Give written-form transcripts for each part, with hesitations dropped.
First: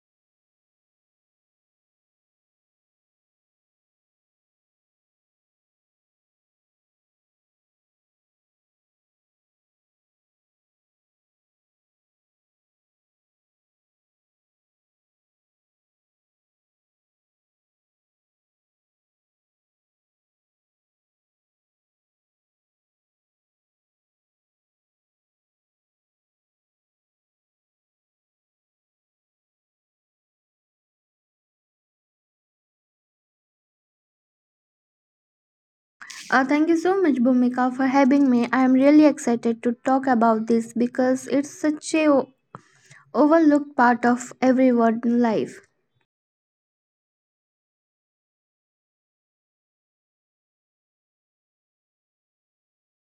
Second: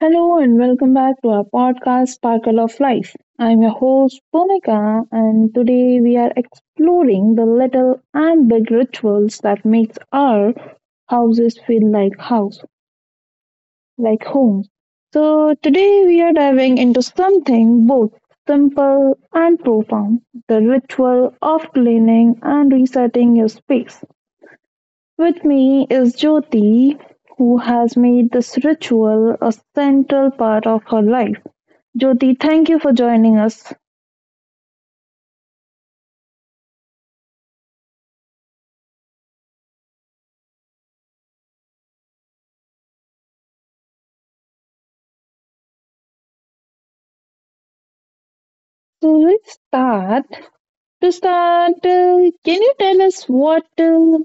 Hello and welcome back to our podcast, Sparkle of Life. I'm your host, Bhumika, and today we are exploring the little and big rituals that makes our houses feel like house, like home. So today we are diving into something both simple and profound, the ritual of cleaning and resetting your space. With me is Jyoti, who has made this ritual a central part of her life. Jyoti, thank you for joining us. Thank you so much, Bhumika, for having me. I am really excited to talk about this because it's such a overlooked part of everyone life. So we start. To start, can you tell us what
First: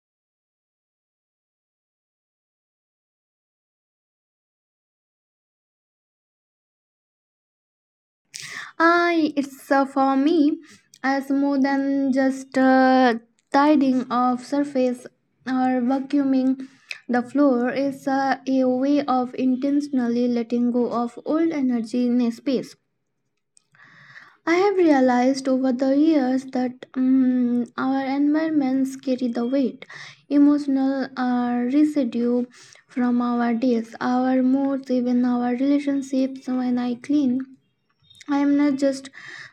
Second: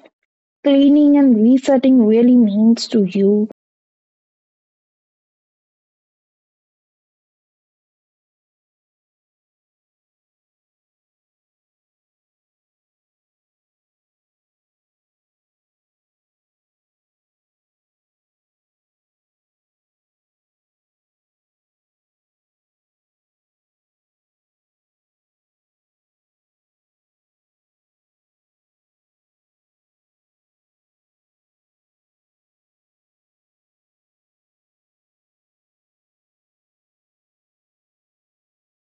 cleaning and resetting really means to you? I it's for me as more than just tidying of surface or vacuuming the floor is a way of intentionally letting go of old energy in a space. I have realized over the years that our environments carry the weight, emotional residue from our days, our moods, even our relationships. When I clean, I am not just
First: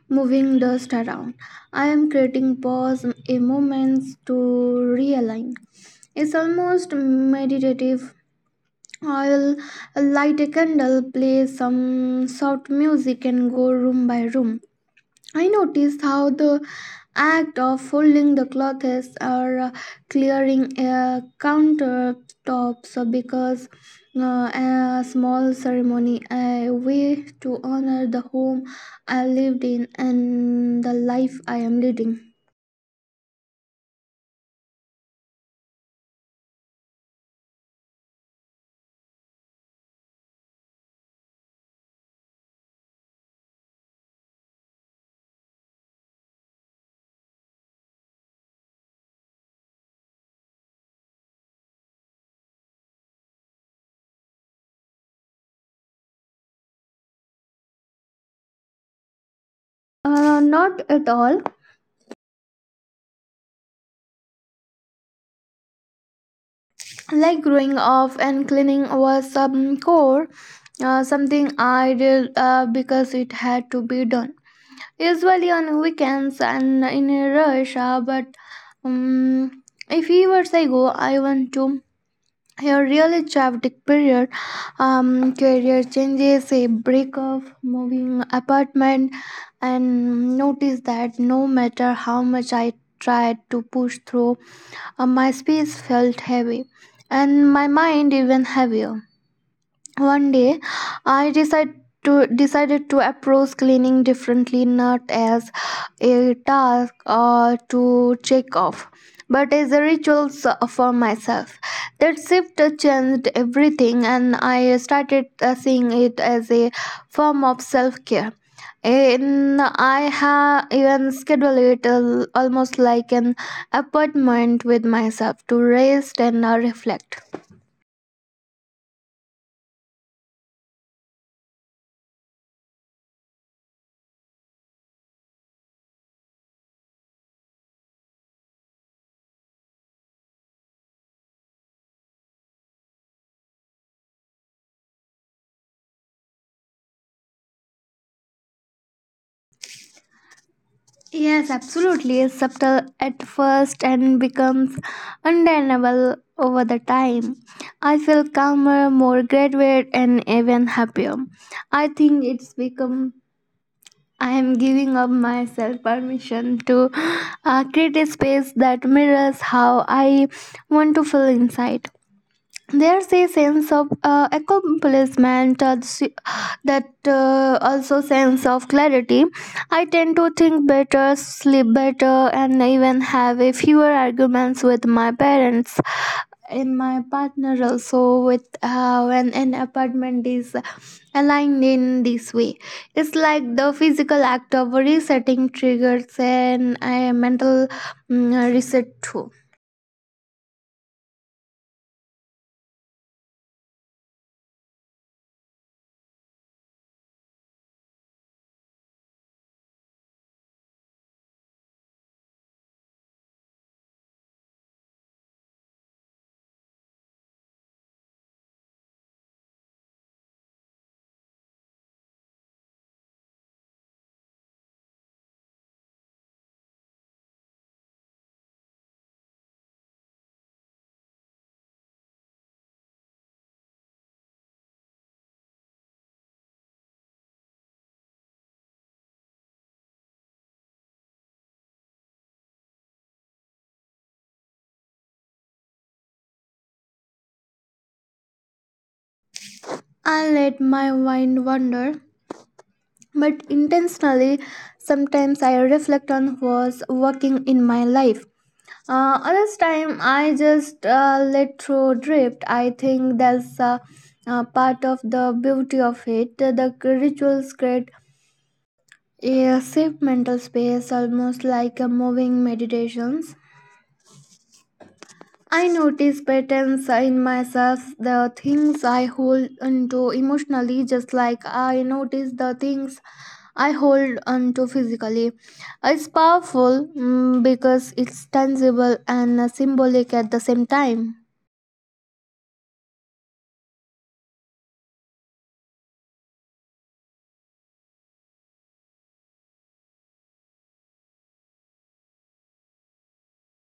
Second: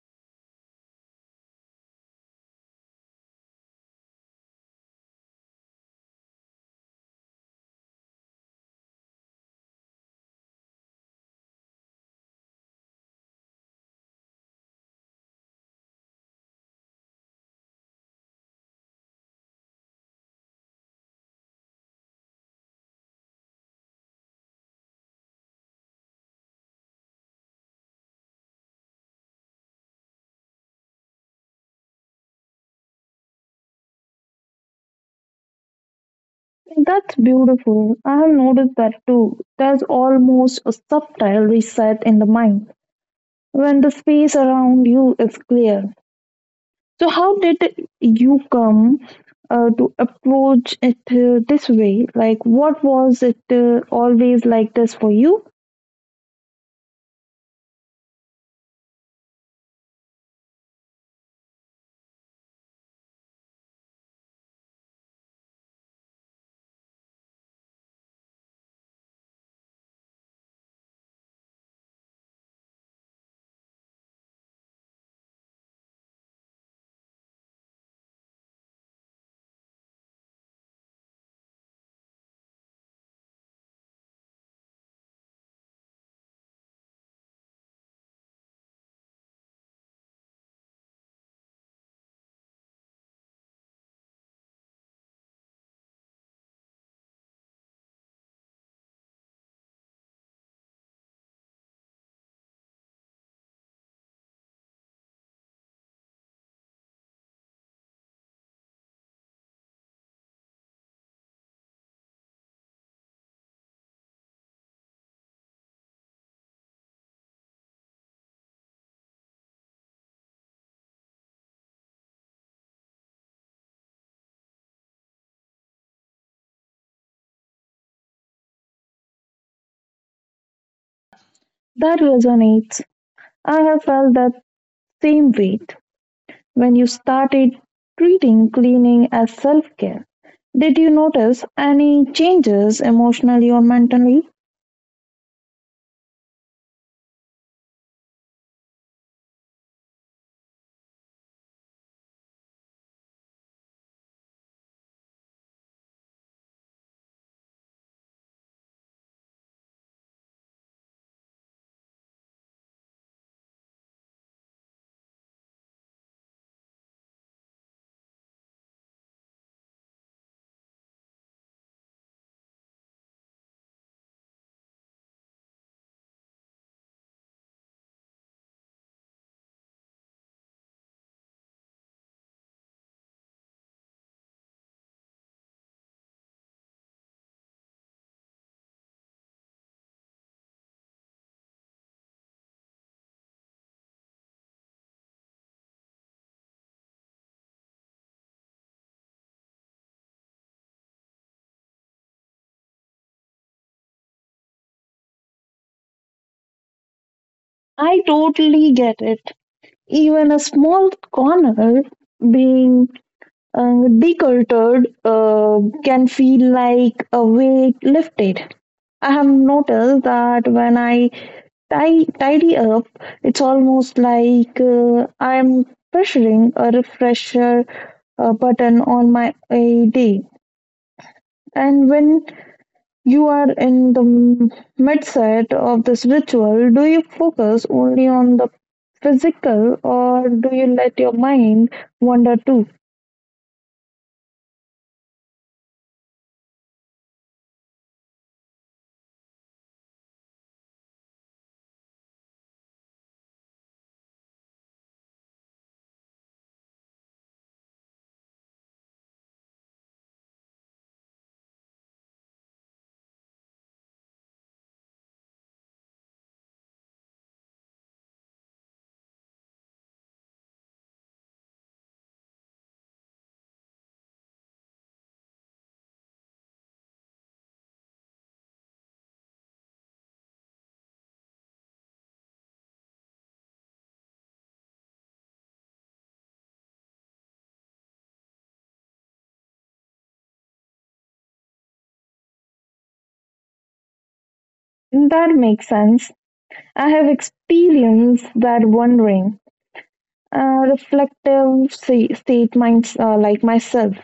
moving dust around, I am creating pause, a moments to realign. It's almost meditative. I'll light a candle, play some soft music, and go room by room. I noticed how the act of folding the clothes or clearing countertops because a small ceremony, a way to honor the home I lived in and the life I am leading. That's beautiful. I have noticed that too. There's almost a subtle reset in the mind when the space around you is clear. So, how did you come to approach it this way? Like, what was it always like this for you? Not at all. Like growing up and cleaning was some core, something I did because it had to be done. Usually on weekends and in a rush but um, if years ago I want to a really chaotic period, career changes, a breakup, moving apartment, and noticed that no matter how much I tried to push through, my space felt heavy and my mind even heavier. One day, I decided to approach cleaning differently, not as a task or to check off, but as a ritual for myself. That shift changed everything, and I started seeing it as a form of self care. And I have even scheduled it almost like an appointment with myself to rest and reflect. That resonates. I have felt that same weight when you started treating cleaning as self care. Did you notice any changes emotionally or mentally? Yes, absolutely. It's subtle at first and becomes undeniable over the time. I feel calmer, more graduated, and even happier. I think it's become I am giving up myself permission to create a space that mirrors how I want to feel inside. There's a sense of accomplishment, that also sense of clarity. I tend to think better, sleep better, and even have a fewer arguments with my parents and my partner. Also, with when an apartment is aligned in this way, it's like the physical act of resetting triggers and a mental reset too. I totally get it. Even a small corner being uh, decluttered can feel like a weight lifted. I have noticed that when I tidy up, it's almost like I'm pressuring a refresher button on my a day. And when you are in the midset of this ritual, do you focus only on the physical or do you let your mind wander too? I let my mind wander but intentionally. Sometimes I reflect on what's working in my life. Other time I just let through drift. I think that's part of the beauty of it. The rituals create a safe mental space, almost like a moving meditations. I notice patterns in myself, the things I hold onto emotionally, just like I notice the things I hold onto physically. It's powerful, because it's tangible and symbolic at the same time. That makes sense. I have experienced that wondering, reflective state minds like myself.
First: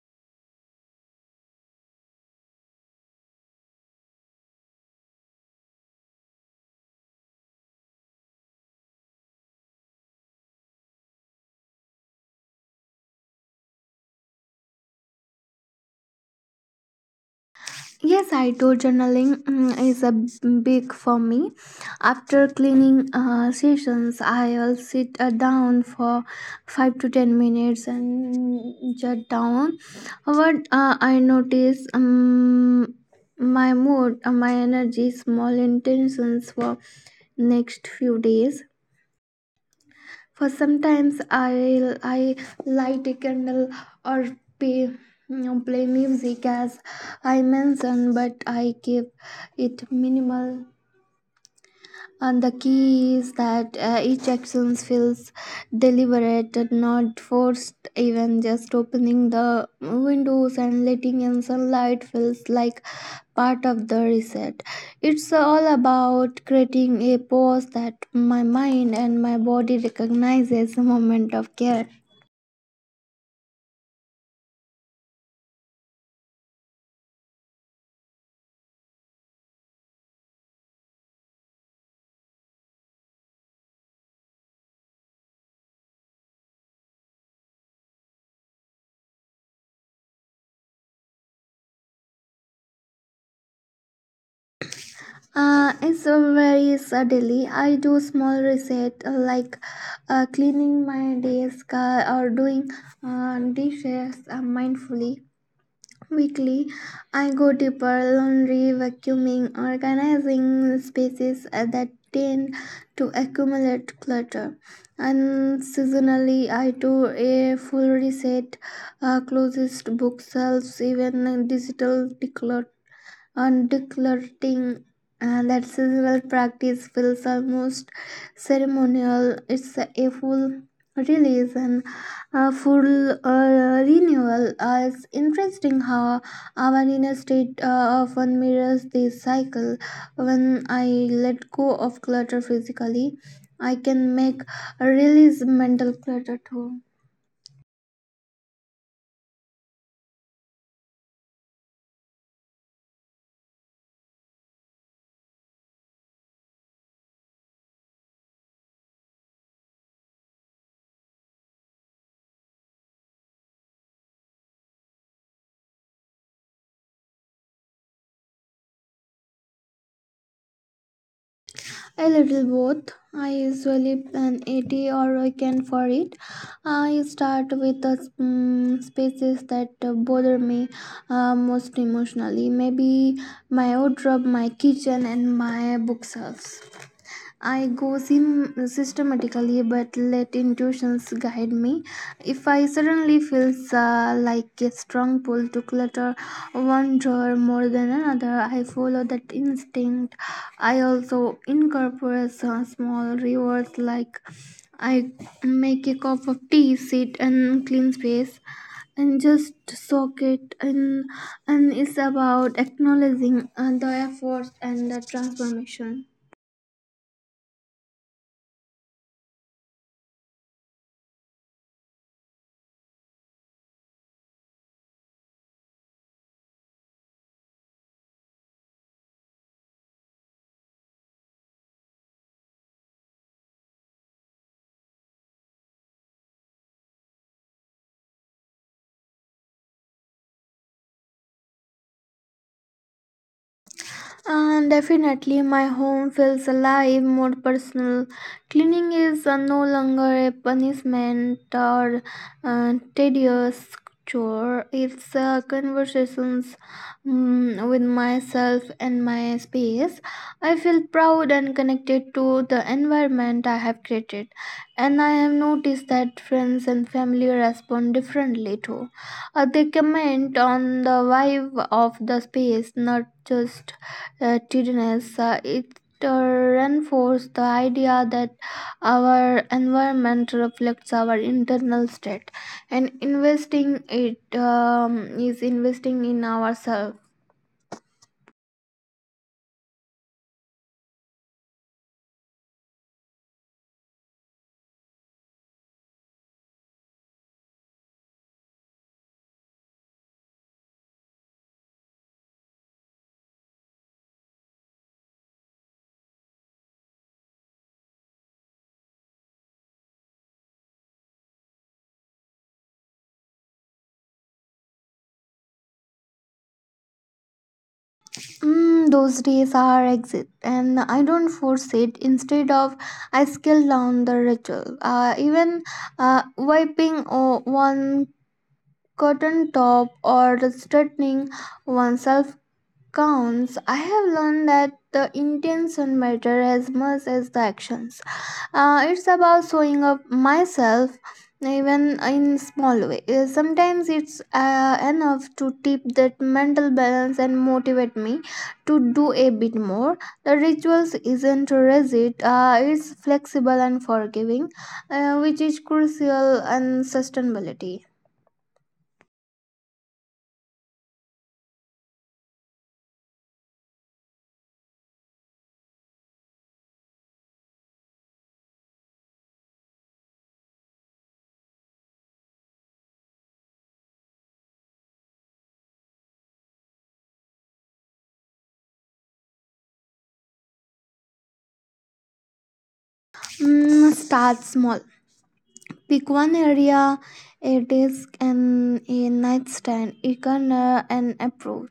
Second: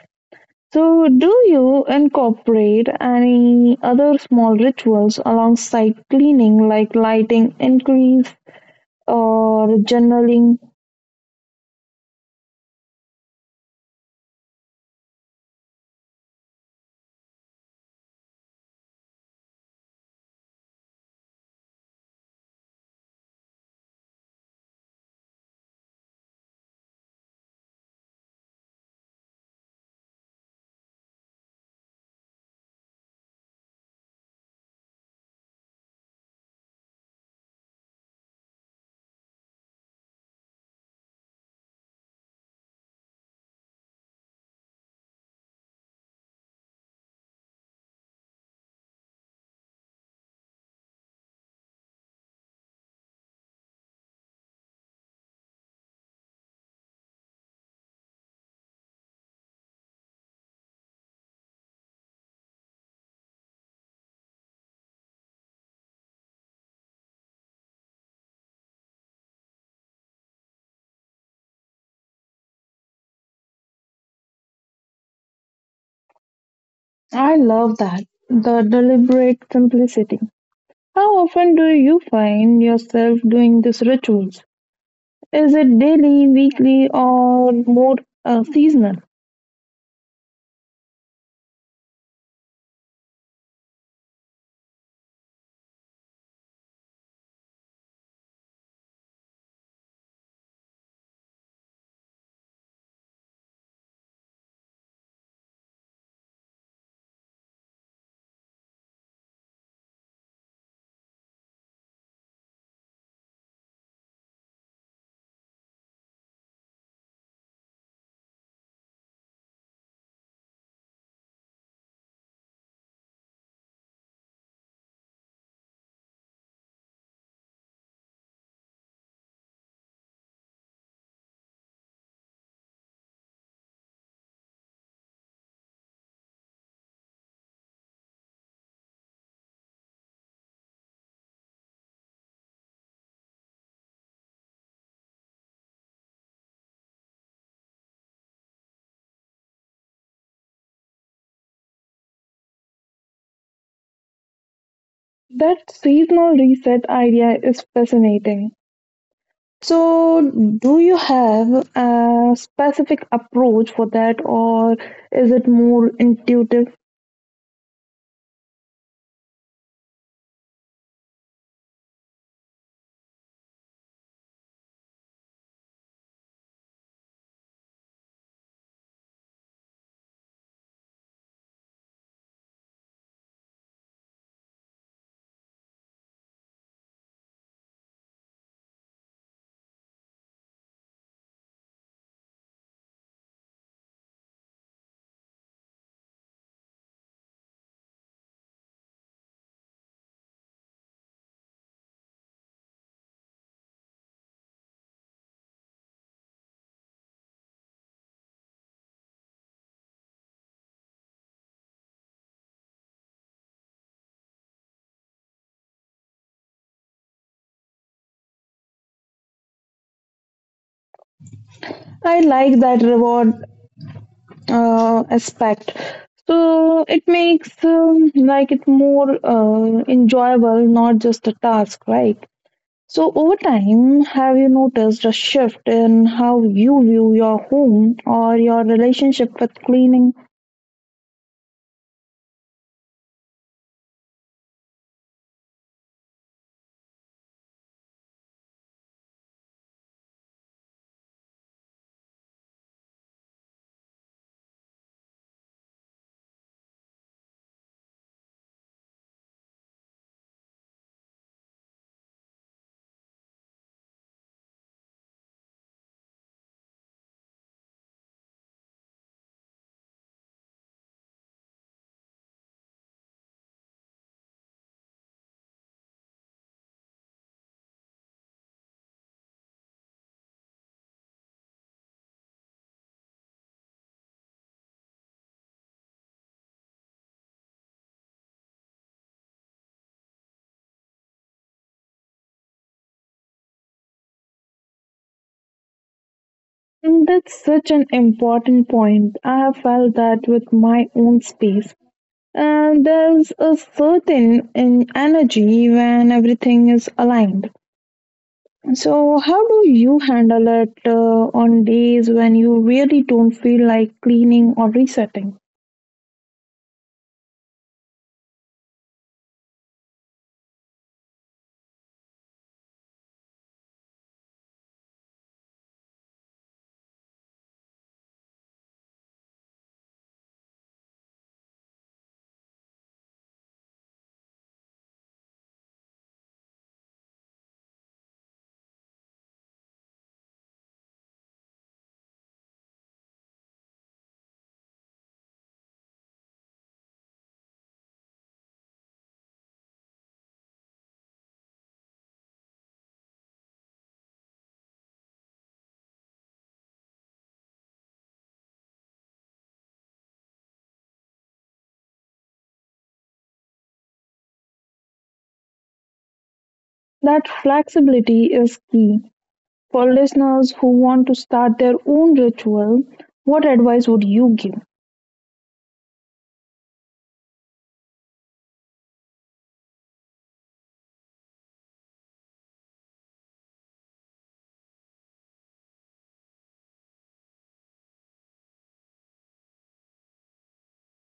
So, do you incorporate any other small rituals alongside cleaning, like lighting incense or journaling? Yes, I do. Journaling is a big for me. After cleaning sessions, I will sit down for 5 to 10 minutes and jot down what I notice. My mood, my energy, small intentions for next few days. For sometimes i light a candle or pay play music as I mentioned, but I keep it minimal. And the key is that each action feels deliberate and not forced. Even just opening the windows and letting in sunlight feels like part of the reset. It's all about creating a pause that my mind and my body recognizes a moment of care. I love that, the deliberate simplicity. How often do you find yourself doing these rituals? Is it daily, weekly, or more seasonal? It's a very subtly. I do small reset like cleaning my desk or doing dishes mindfully. Weekly, I go deeper, laundry, vacuuming, organizing spaces that tend to accumulate clutter. And seasonally, I do a full reset, closest bookshelves, even digital declutter and decluttering. And that seasonal practice feels almost ceremonial. It's a full release and a full renewal. It's interesting how our inner state often mirrors this cycle. When I let go of clutter physically, I can make a release mental clutter too. That seasonal reset idea is fascinating. So, do you have a specific approach for that, or is it more intuitive? A little both. I usually plan 80 or I can for it. I start with the spaces that bother me most emotionally. Maybe my wardrobe, my kitchen, and my bookshelves. I go systematically, but let intuitions guide me. If I suddenly feel like a strong pull to clutter one drawer more than another, I follow that instinct. I also incorporate some small rewards. Like I make a cup of tea, sit and clean space and just soak it in. And it's about acknowledging the efforts and the transformation. I like that reward aspect. So it makes like it more enjoyable, not just a task, right? So over time, have you noticed a shift in how you view your home or your relationship with cleaning? And definitely, my home feels alive, more personal. Cleaning is no longer a punishment or tedious chore. It's conversations, with myself and my space. I feel proud and connected to the environment I have created, and I have noticed that friends and family respond differently too. They comment on the vibe of the space, not just tidiness. It reinforces the idea that our environment reflects our internal state, and investing it is investing in ourselves. And that's such an important point. I have felt that with my own space. There's a certain energy when everything is aligned. So, how do you handle it on days when you really don't feel like cleaning or resetting? Those days are exit, and I don't force it. Instead of, I scale down the ritual. Even wiping one cotton top or straightening oneself counts. I have learned that the intention matter as much as the actions. It's about showing up myself even in small way. Sometimes it's enough to tip that mental balance and motivate me to do a bit more. The rituals isn't rigid, it's flexible and forgiving, which is crucial and sustainability. That flexibility is key. For listeners who want to start their own ritual, what advice would you give? Start small. Pick one area, a desk and a nightstand, a corner, and approach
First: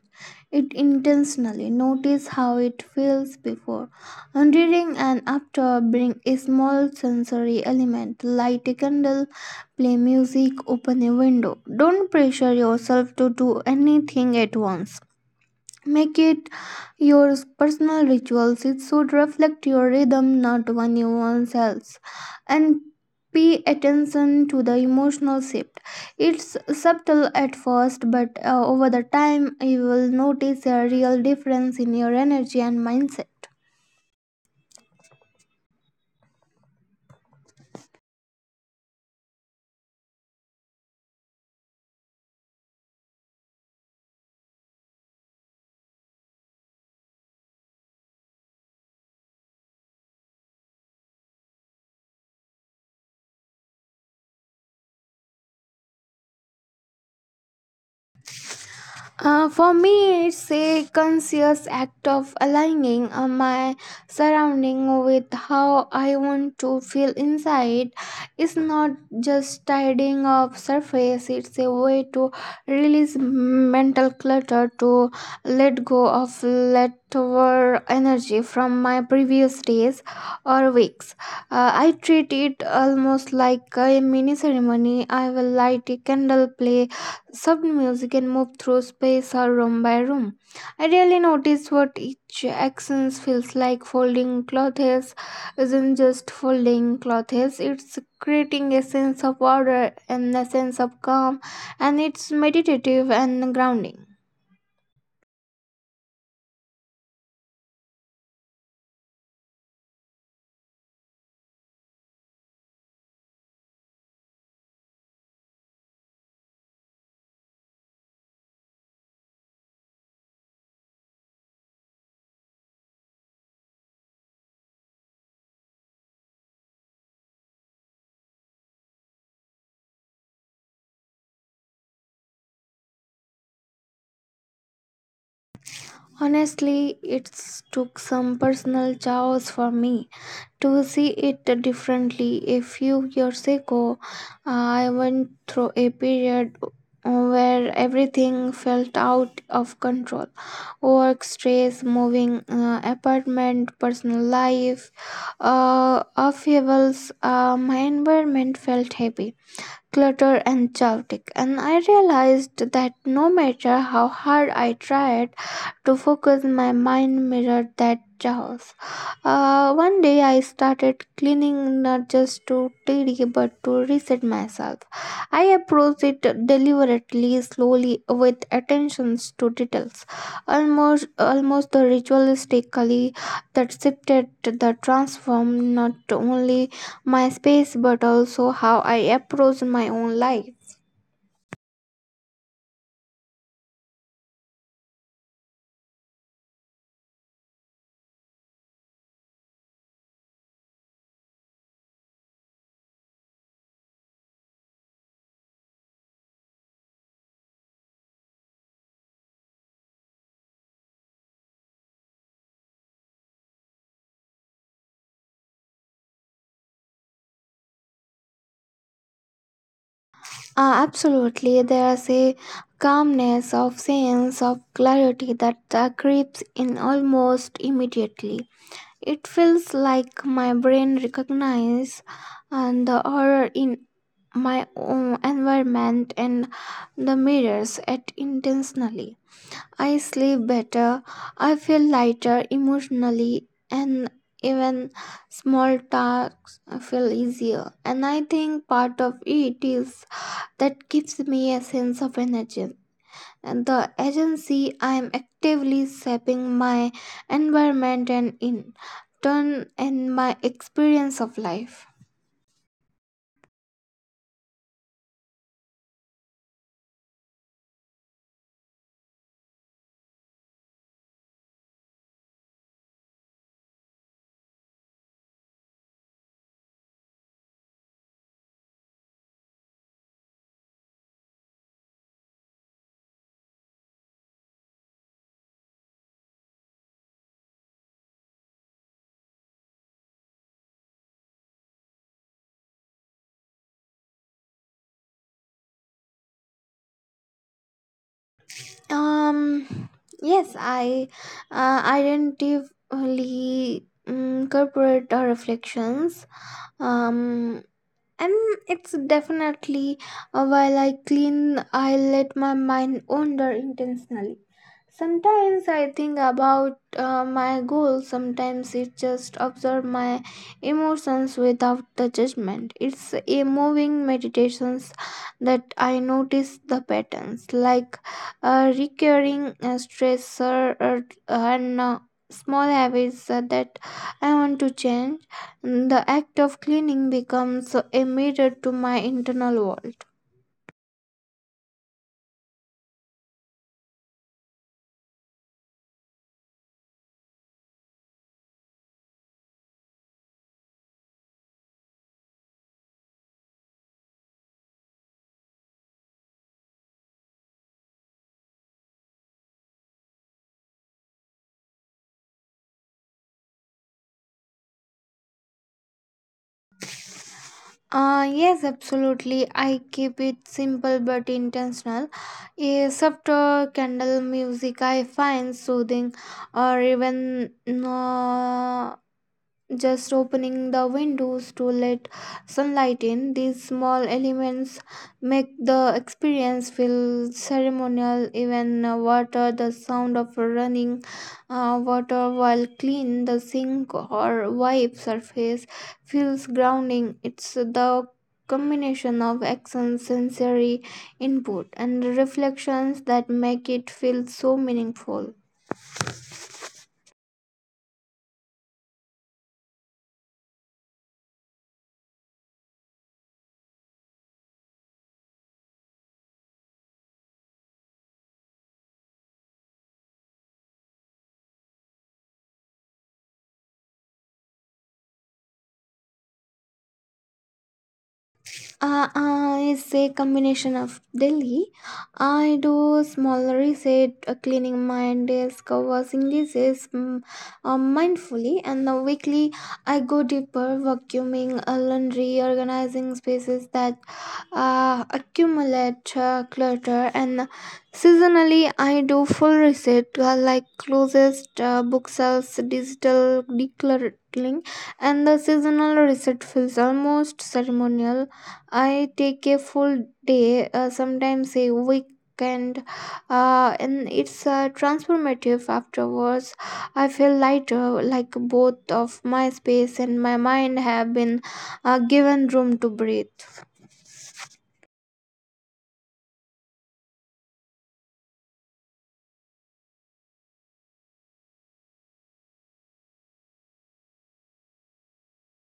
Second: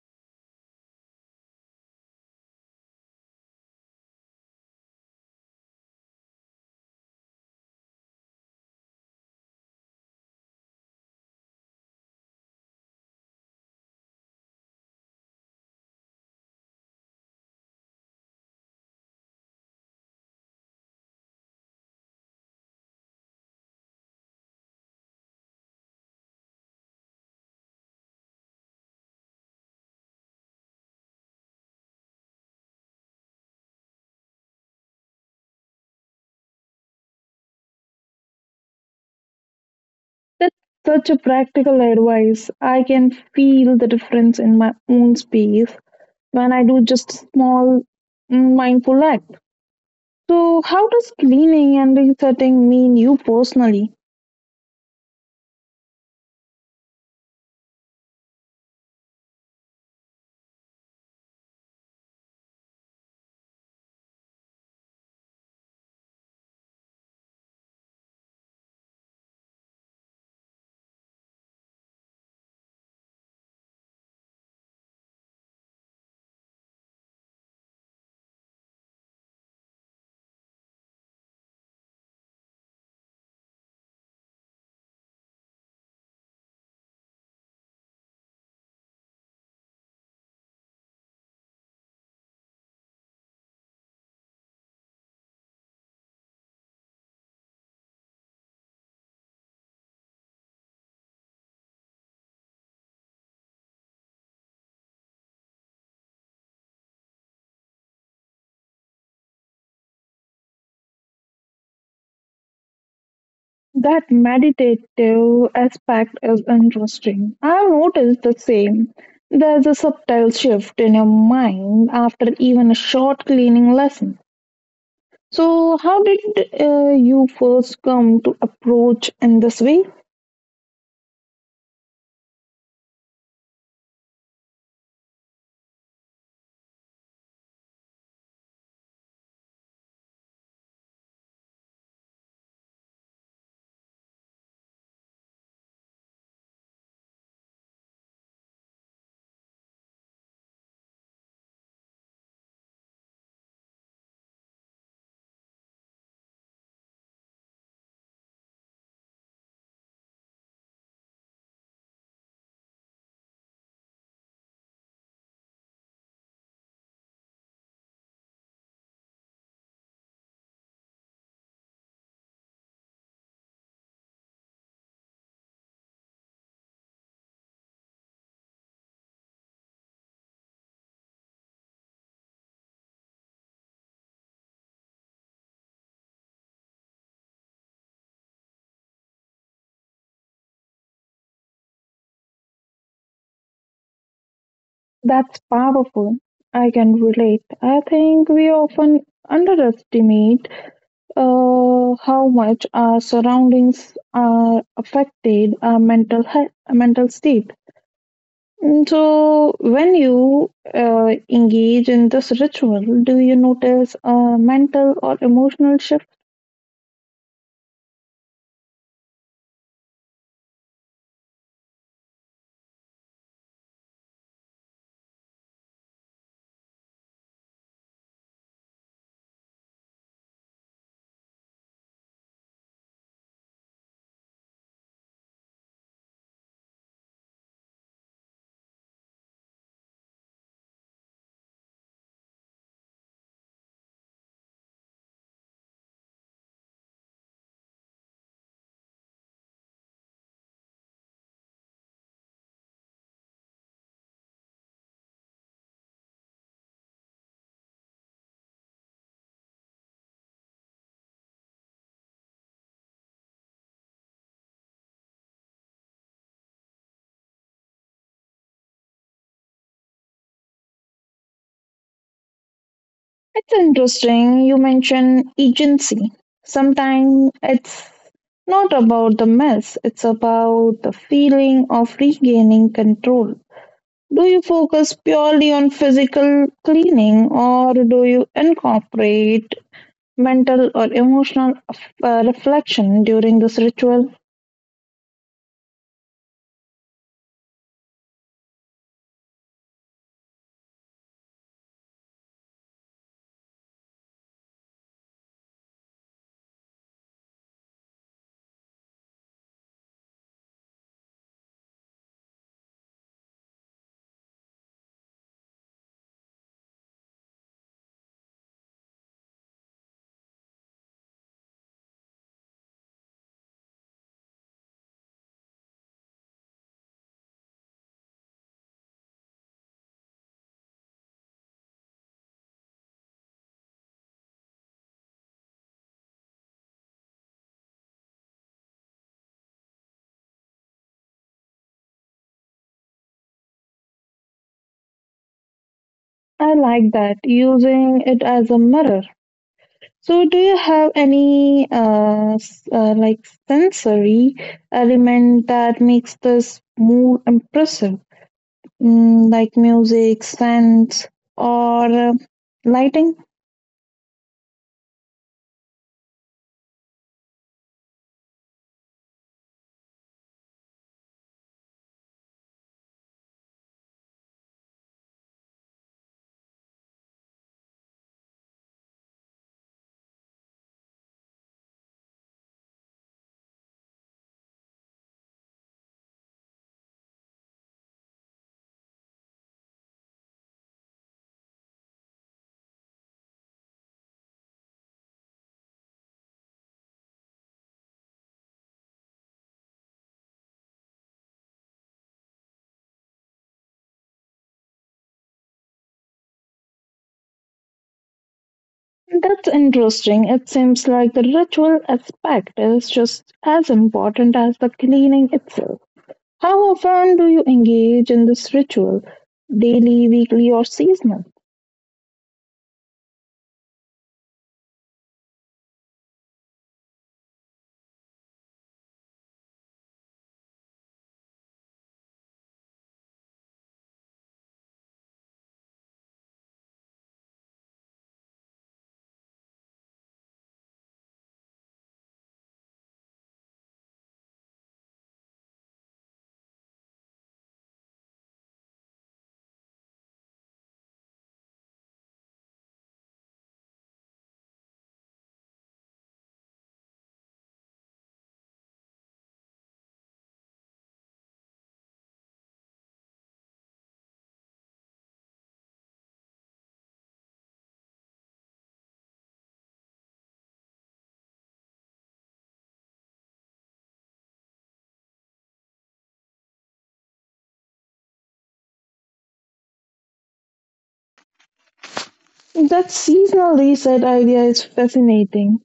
it intentionally. Notice how it feels before and reading and after. Bring a small sensory element, light a candle, play music, open a window. Don't pressure yourself to do anything at once. Make it your personal rituals. It should reflect your rhythm, not anyone else. And pay attention to the emotional shift. It's subtle at first, but over the time, you will notice a real difference in your energy and mindset. That's such a practical advice. I can feel the difference in my own space when I do just small mindful acts. So, how does cleaning and resetting mean you personally? For me, it's a conscious act of aligning my surrounding with how I want to feel inside. It's not just tidying up surface. It's a way to release mental clutter, to let go of leftover energy from my previous days or weeks. I treat it almost like a mini ceremony. I will light a candle, play soft music and move through space or room by room. I really notice what each action feels like. Folding clothes isn't just folding clothes, it's creating a sense of order and a sense of calm, and it's meditative and grounding. That meditative aspect is interesting. I've noticed the same. There's a subtle shift in your mind after even a short cleaning lesson. So, how did you first come to approach in this way? Honestly, it took some personal chaos for me to see it differently. A few years ago, I went through a period where everything felt out of control, work stress, moving apartment, personal life upheavals. My environment felt heavy, cluttered and chaotic, and I realized that no matter how hard I tried to focus, my mind mirrored that chaos. One day I started cleaning, not just to tidy but to reset myself. I approached it deliberately, slowly, with attentions to details, almost ritualistically. That shifted the transformed not only my space but also how I approached my own life. That's powerful. I can relate. I think we often underestimate how much our surroundings are affected our mental health, mental state. So, when you engage in this ritual, do you notice a mental or emotional shift? Absolutely, there's a calmness of sense of clarity that creeps in almost immediately. It feels like my brain recognizes and the horror in my own environment and the mirrors it intentionally. I sleep better, I feel lighter emotionally, and even small tasks feel easier. And I think part of it is that gives me a sense of energy and the agency. I am actively shaping my environment and in turn and my experience of life. It's interesting you mention agency. Sometimes it's not about the mess, it's about the feeling of regaining control. Do you focus purely on physical cleaning or do you incorporate mental or emotional reflection during this ritual? um yes, I identify, corporate reflections, um and it's definitely, while I clean I let my mind wander intentionally. Sometimes I think about my goals, sometimes it just observe my emotions without the judgment. It's a moving meditations that I notice the patterns, like recurring stressor, and small habits that I want to change. The act of cleaning becomes a mirror to my internal world. I like that, using it as a mirror. So, do you have any like sensory element that makes this more impressive, like music, scents, or lighting? Yes, absolutely. I keep it simple but intentional. A subtle candle music I find soothing, or even uh, just opening the windows to let sunlight in. These small elements make the experience feel ceremonial. Even water, the sound of running water while clean the sink or wipe surface feels grounding. It's the combination of action, sensory input, and reflections that make it feel so meaningful. That's interesting. It seems like the ritual aspect is just as important as the cleaning itself. How often do you engage in this ritual? Daily, weekly, or seasonal? Uh, uh, It's a combination of Delhi. I do smaller reset, cleaning my desk, covers English mindfully, and the weekly I go deeper, vacuuming, laundry, organizing spaces that accumulate clutter, and seasonally I do full reset, like closest bookshelves, digital decluttering, and the seasonal reset feels almost ceremonial. I take a full day, sometimes a weekend, and it's transformative afterwards. I feel lighter, like both of my space and my mind have been given room to breathe. That seasonal reset idea is fascinating.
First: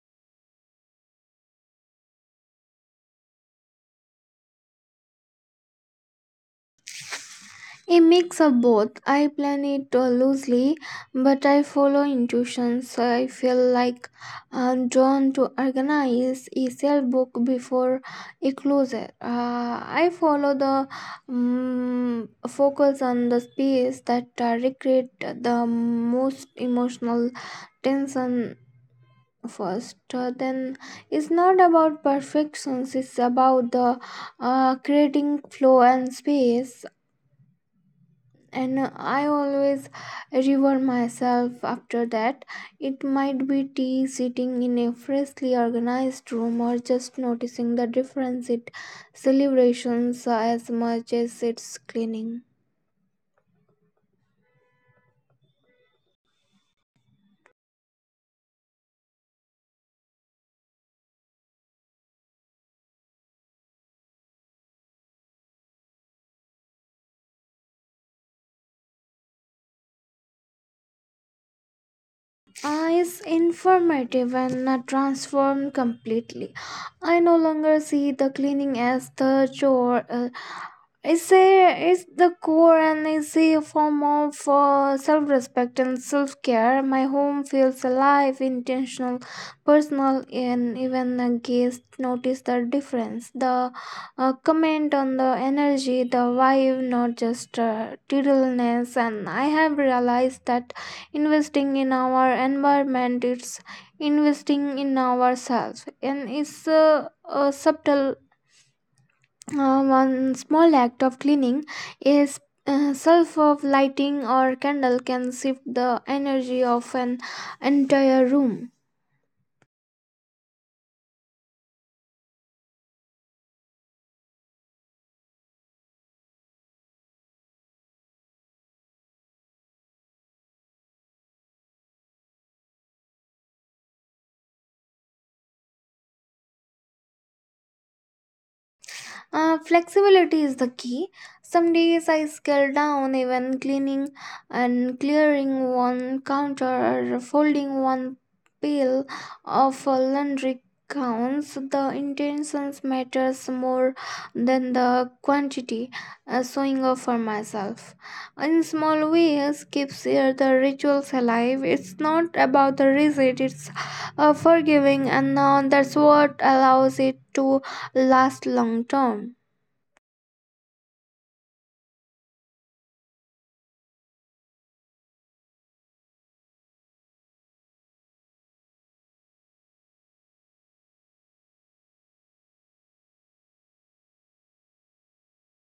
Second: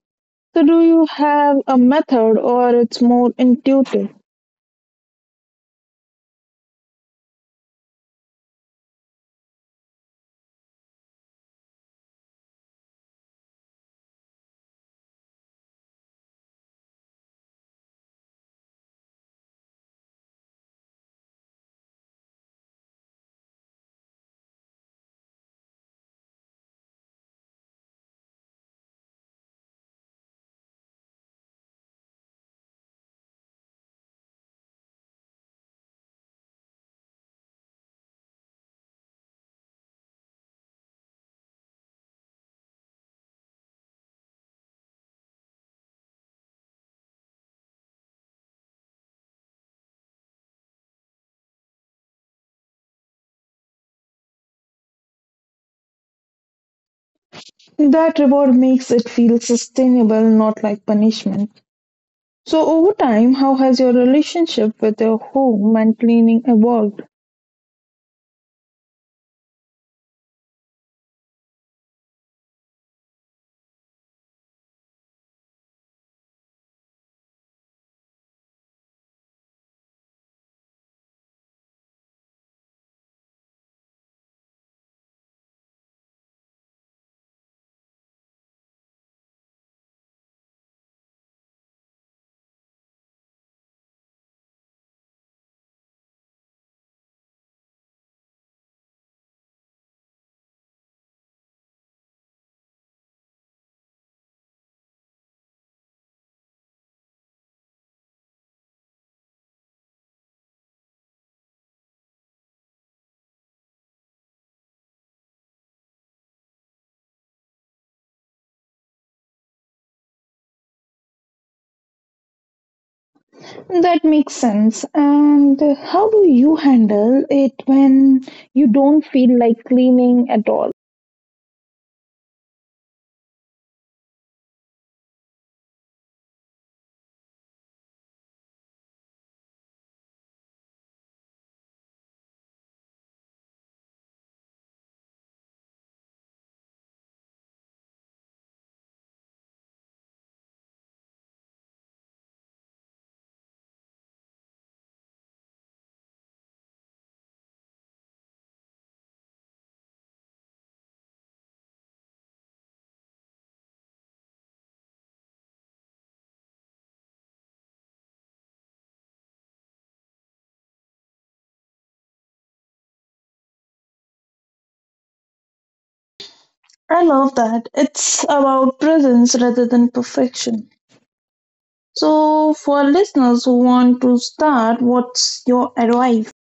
So, do you have a method or it's more intuitive? A mix of both. I plan it loosely, but I follow intuition. So I feel like I'm drawn to organize a sale book before a closer. I follow the focus on the space that recreate the most emotional tension first. Then it's not about perfections. It's about the creating flow and space, and I always reward myself after that. It might be tea sitting in a freshly organized room or just noticing the difference. It celebrations as much as its cleaning. That reward makes it feel sustainable, not like punishment. So, over time, how has your relationship with your home and cleaning evolved? Is informative and transformed completely. I no longer see the cleaning as the chore. Is a is the core and is a form of self-respect and self-care. My home feels alive, intentional, personal, and even a guest notice the difference, the comment on the energy, the vibe, not just tiddliness. And I have realized that investing in our environment, it's investing in ourselves, and it's subtle. One small act of cleaning is self of lighting or candle can shift the energy of an entire room. That makes sense. And how do you handle it when you don't feel like cleaning at all? Flexibility is the key. Some days I scale down, even cleaning and clearing one counter or folding one pile of laundry counts. The intentions matters more than the quantity. Showing up for myself in small ways keeps the rituals alive. It's not about the result; it's forgiving, and that's what allows it to last long term. I love that. It's about presence rather than perfection. So, for listeners who want to start, what's your advice?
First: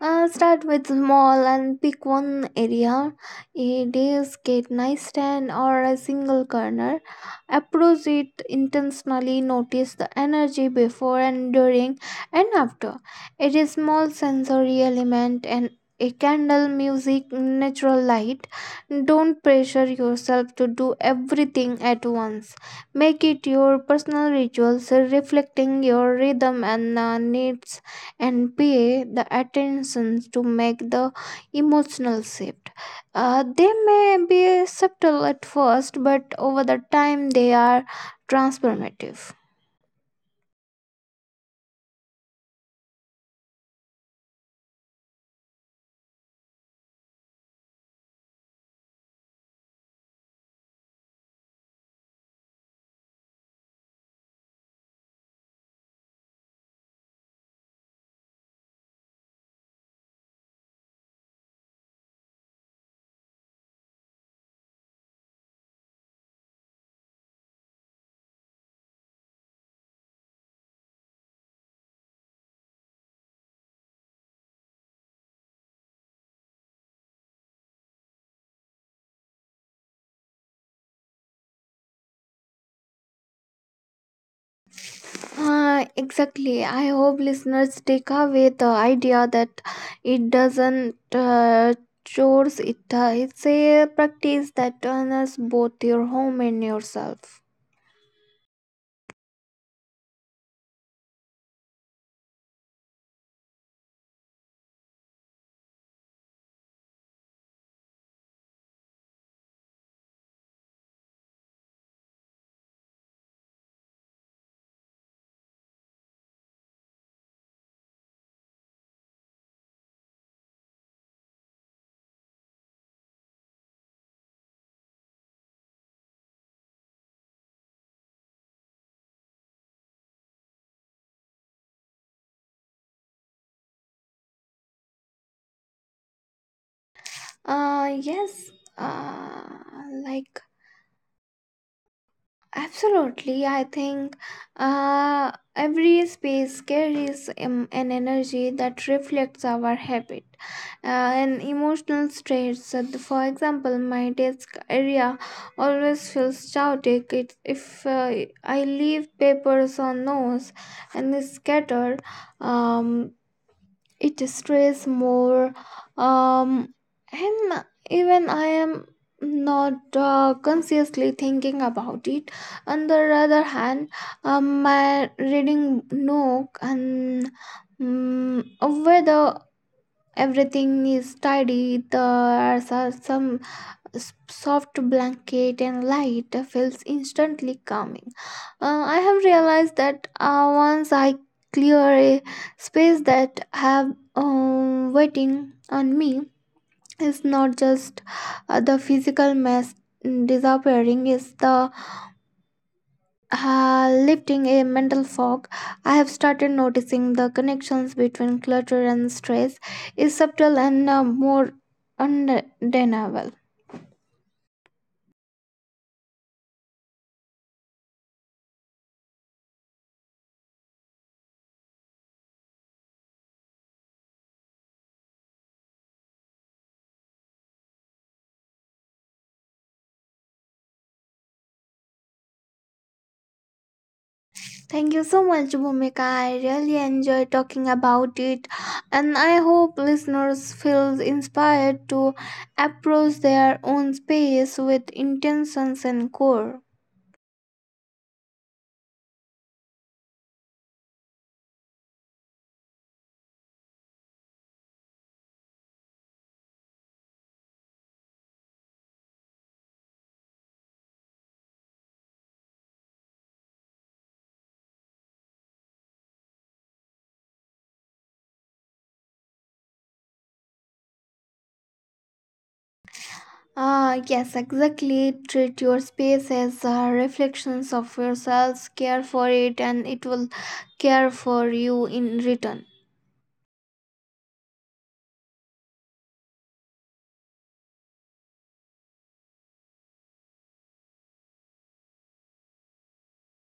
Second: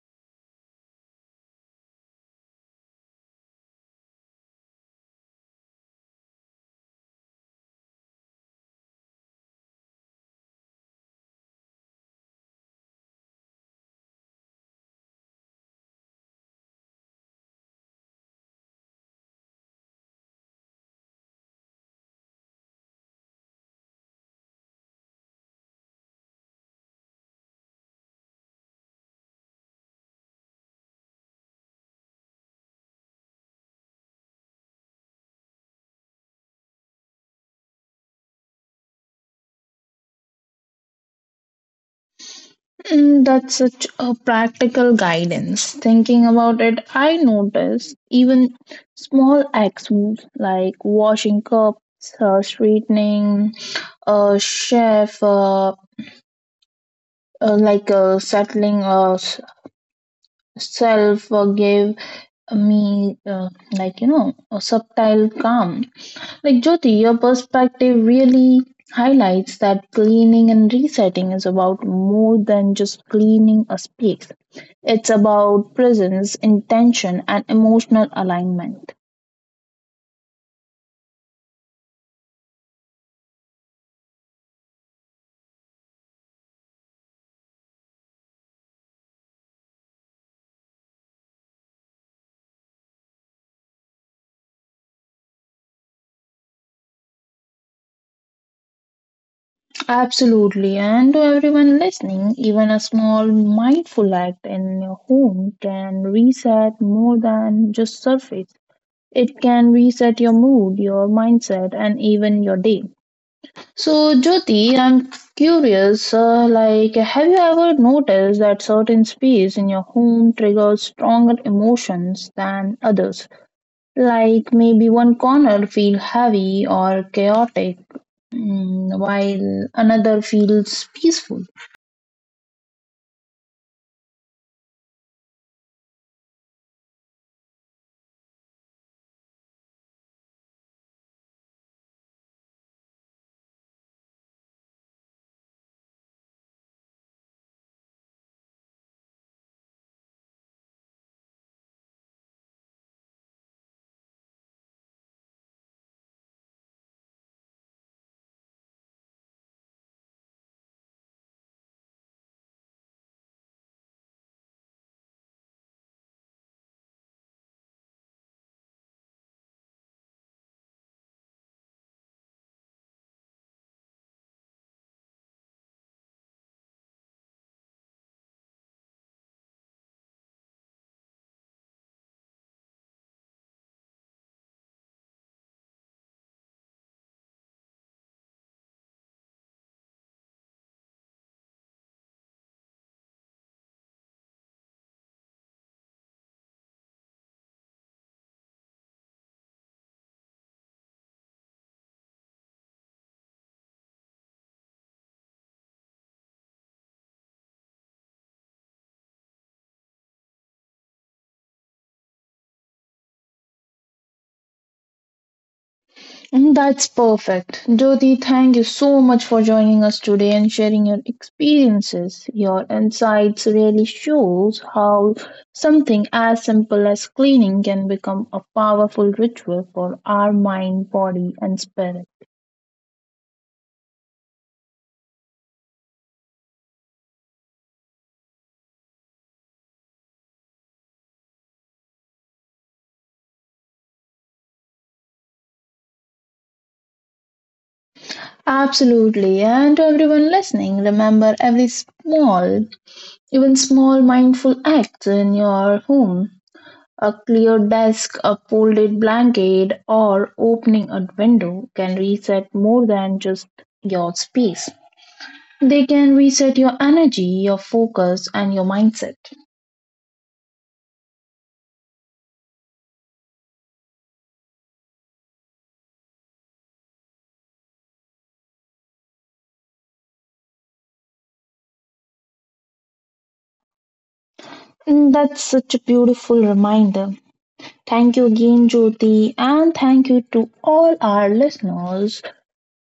Start with small and pick one area, a desk, a nightstand, or a single corner. Approach it intentionally. Notice the energy before and during and after. It is small sensory element and a candle, music, natural light. Don't pressure yourself to do everything at once. Make it your personal rituals, reflecting your rhythm and needs, and pay the attention to make the emotional shift. They may be subtle at first, but over the time they are transformative. That's such a practical guidance. Thinking about it, I notice even small acts like washing cups, straightening a chef, like settling self gave me like you know a subtle calm. Like, Jyoti, your perspective really highlights that cleaning and resetting is about more than just cleaning a space. It's about presence, intention, and emotional alignment. Exactly. I hope listeners take away the idea that it doesn't chores it. It's a practice that honors both your home and yourself. Absolutely. And to everyone listening, even a small mindful act in your home can reset more than just surface. It can reset your mood, your mindset, and even your day. So, Jyoti, I'm curious, like, have you ever noticed that certain space in your home triggers stronger emotions than others? Like maybe one corner feels heavy or chaotic, while another feels peaceful. Yes. Uh, like, absolutely, I think every space carries an energy that reflects our habit uh, and emotional states. For example, my desk area always feels chaotic. It, if I leave papers on notes and they scatter, um, it stress more um and even I am not consciously thinking about it. On the other hand, my reading nook and, um, whether everything is tidy, there are some soft blanket and light feels instantly calming. I have realized that once I clear a space that have waiting on me, it's not just the physical mess, disappearing it's the lifting a mental fog. I have started noticing the connections between clutter and stress is subtle and more undeniable. That's perfect. Jyoti, thank you so much for joining us today and sharing your experiences. Your insights really shows how something as simple as cleaning can become a powerful ritual for our mind, body and spirit. Thank you so much, Bhumika. I really enjoy talking about it, and I hope listeners feel inspired to approach their own space with intentions and core. Absolutely. And to everyone listening, remember every small, even small mindful act in your home, a clear desk, a folded blanket, or opening a window can reset more than just your space. They can reset your energy, your focus, and your mindset. Ah, yes, exactly. Treat your space as reflections of yourselves. Care for it, and it will care for you in return. That's such a beautiful reminder. Thank you again, Jyoti, and thank you to all our listeners.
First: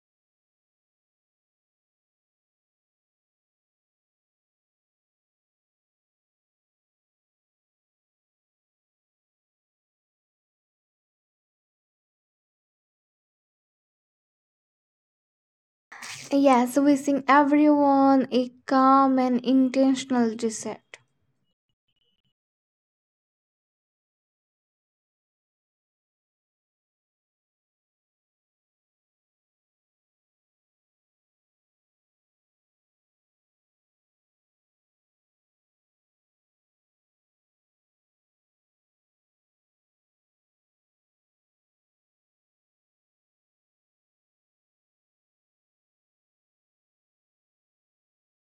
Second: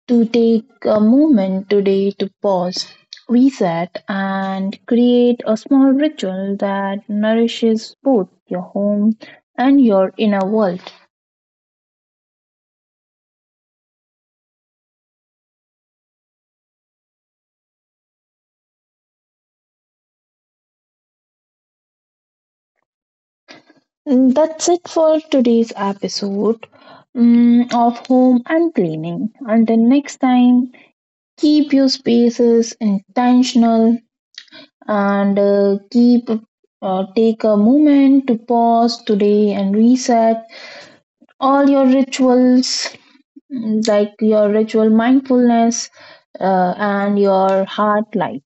To take a moment today to pause, reset, and create a small ritual that nourishes both your home and your inner world. Yes, wishing everyone a calm and intentional reset. That's it for today's episode of Home and Cleaning. Until next time, keep your spaces intentional and keep, take a moment to pause today and reset all your rituals. Like your ritual mindfulness and your heart light.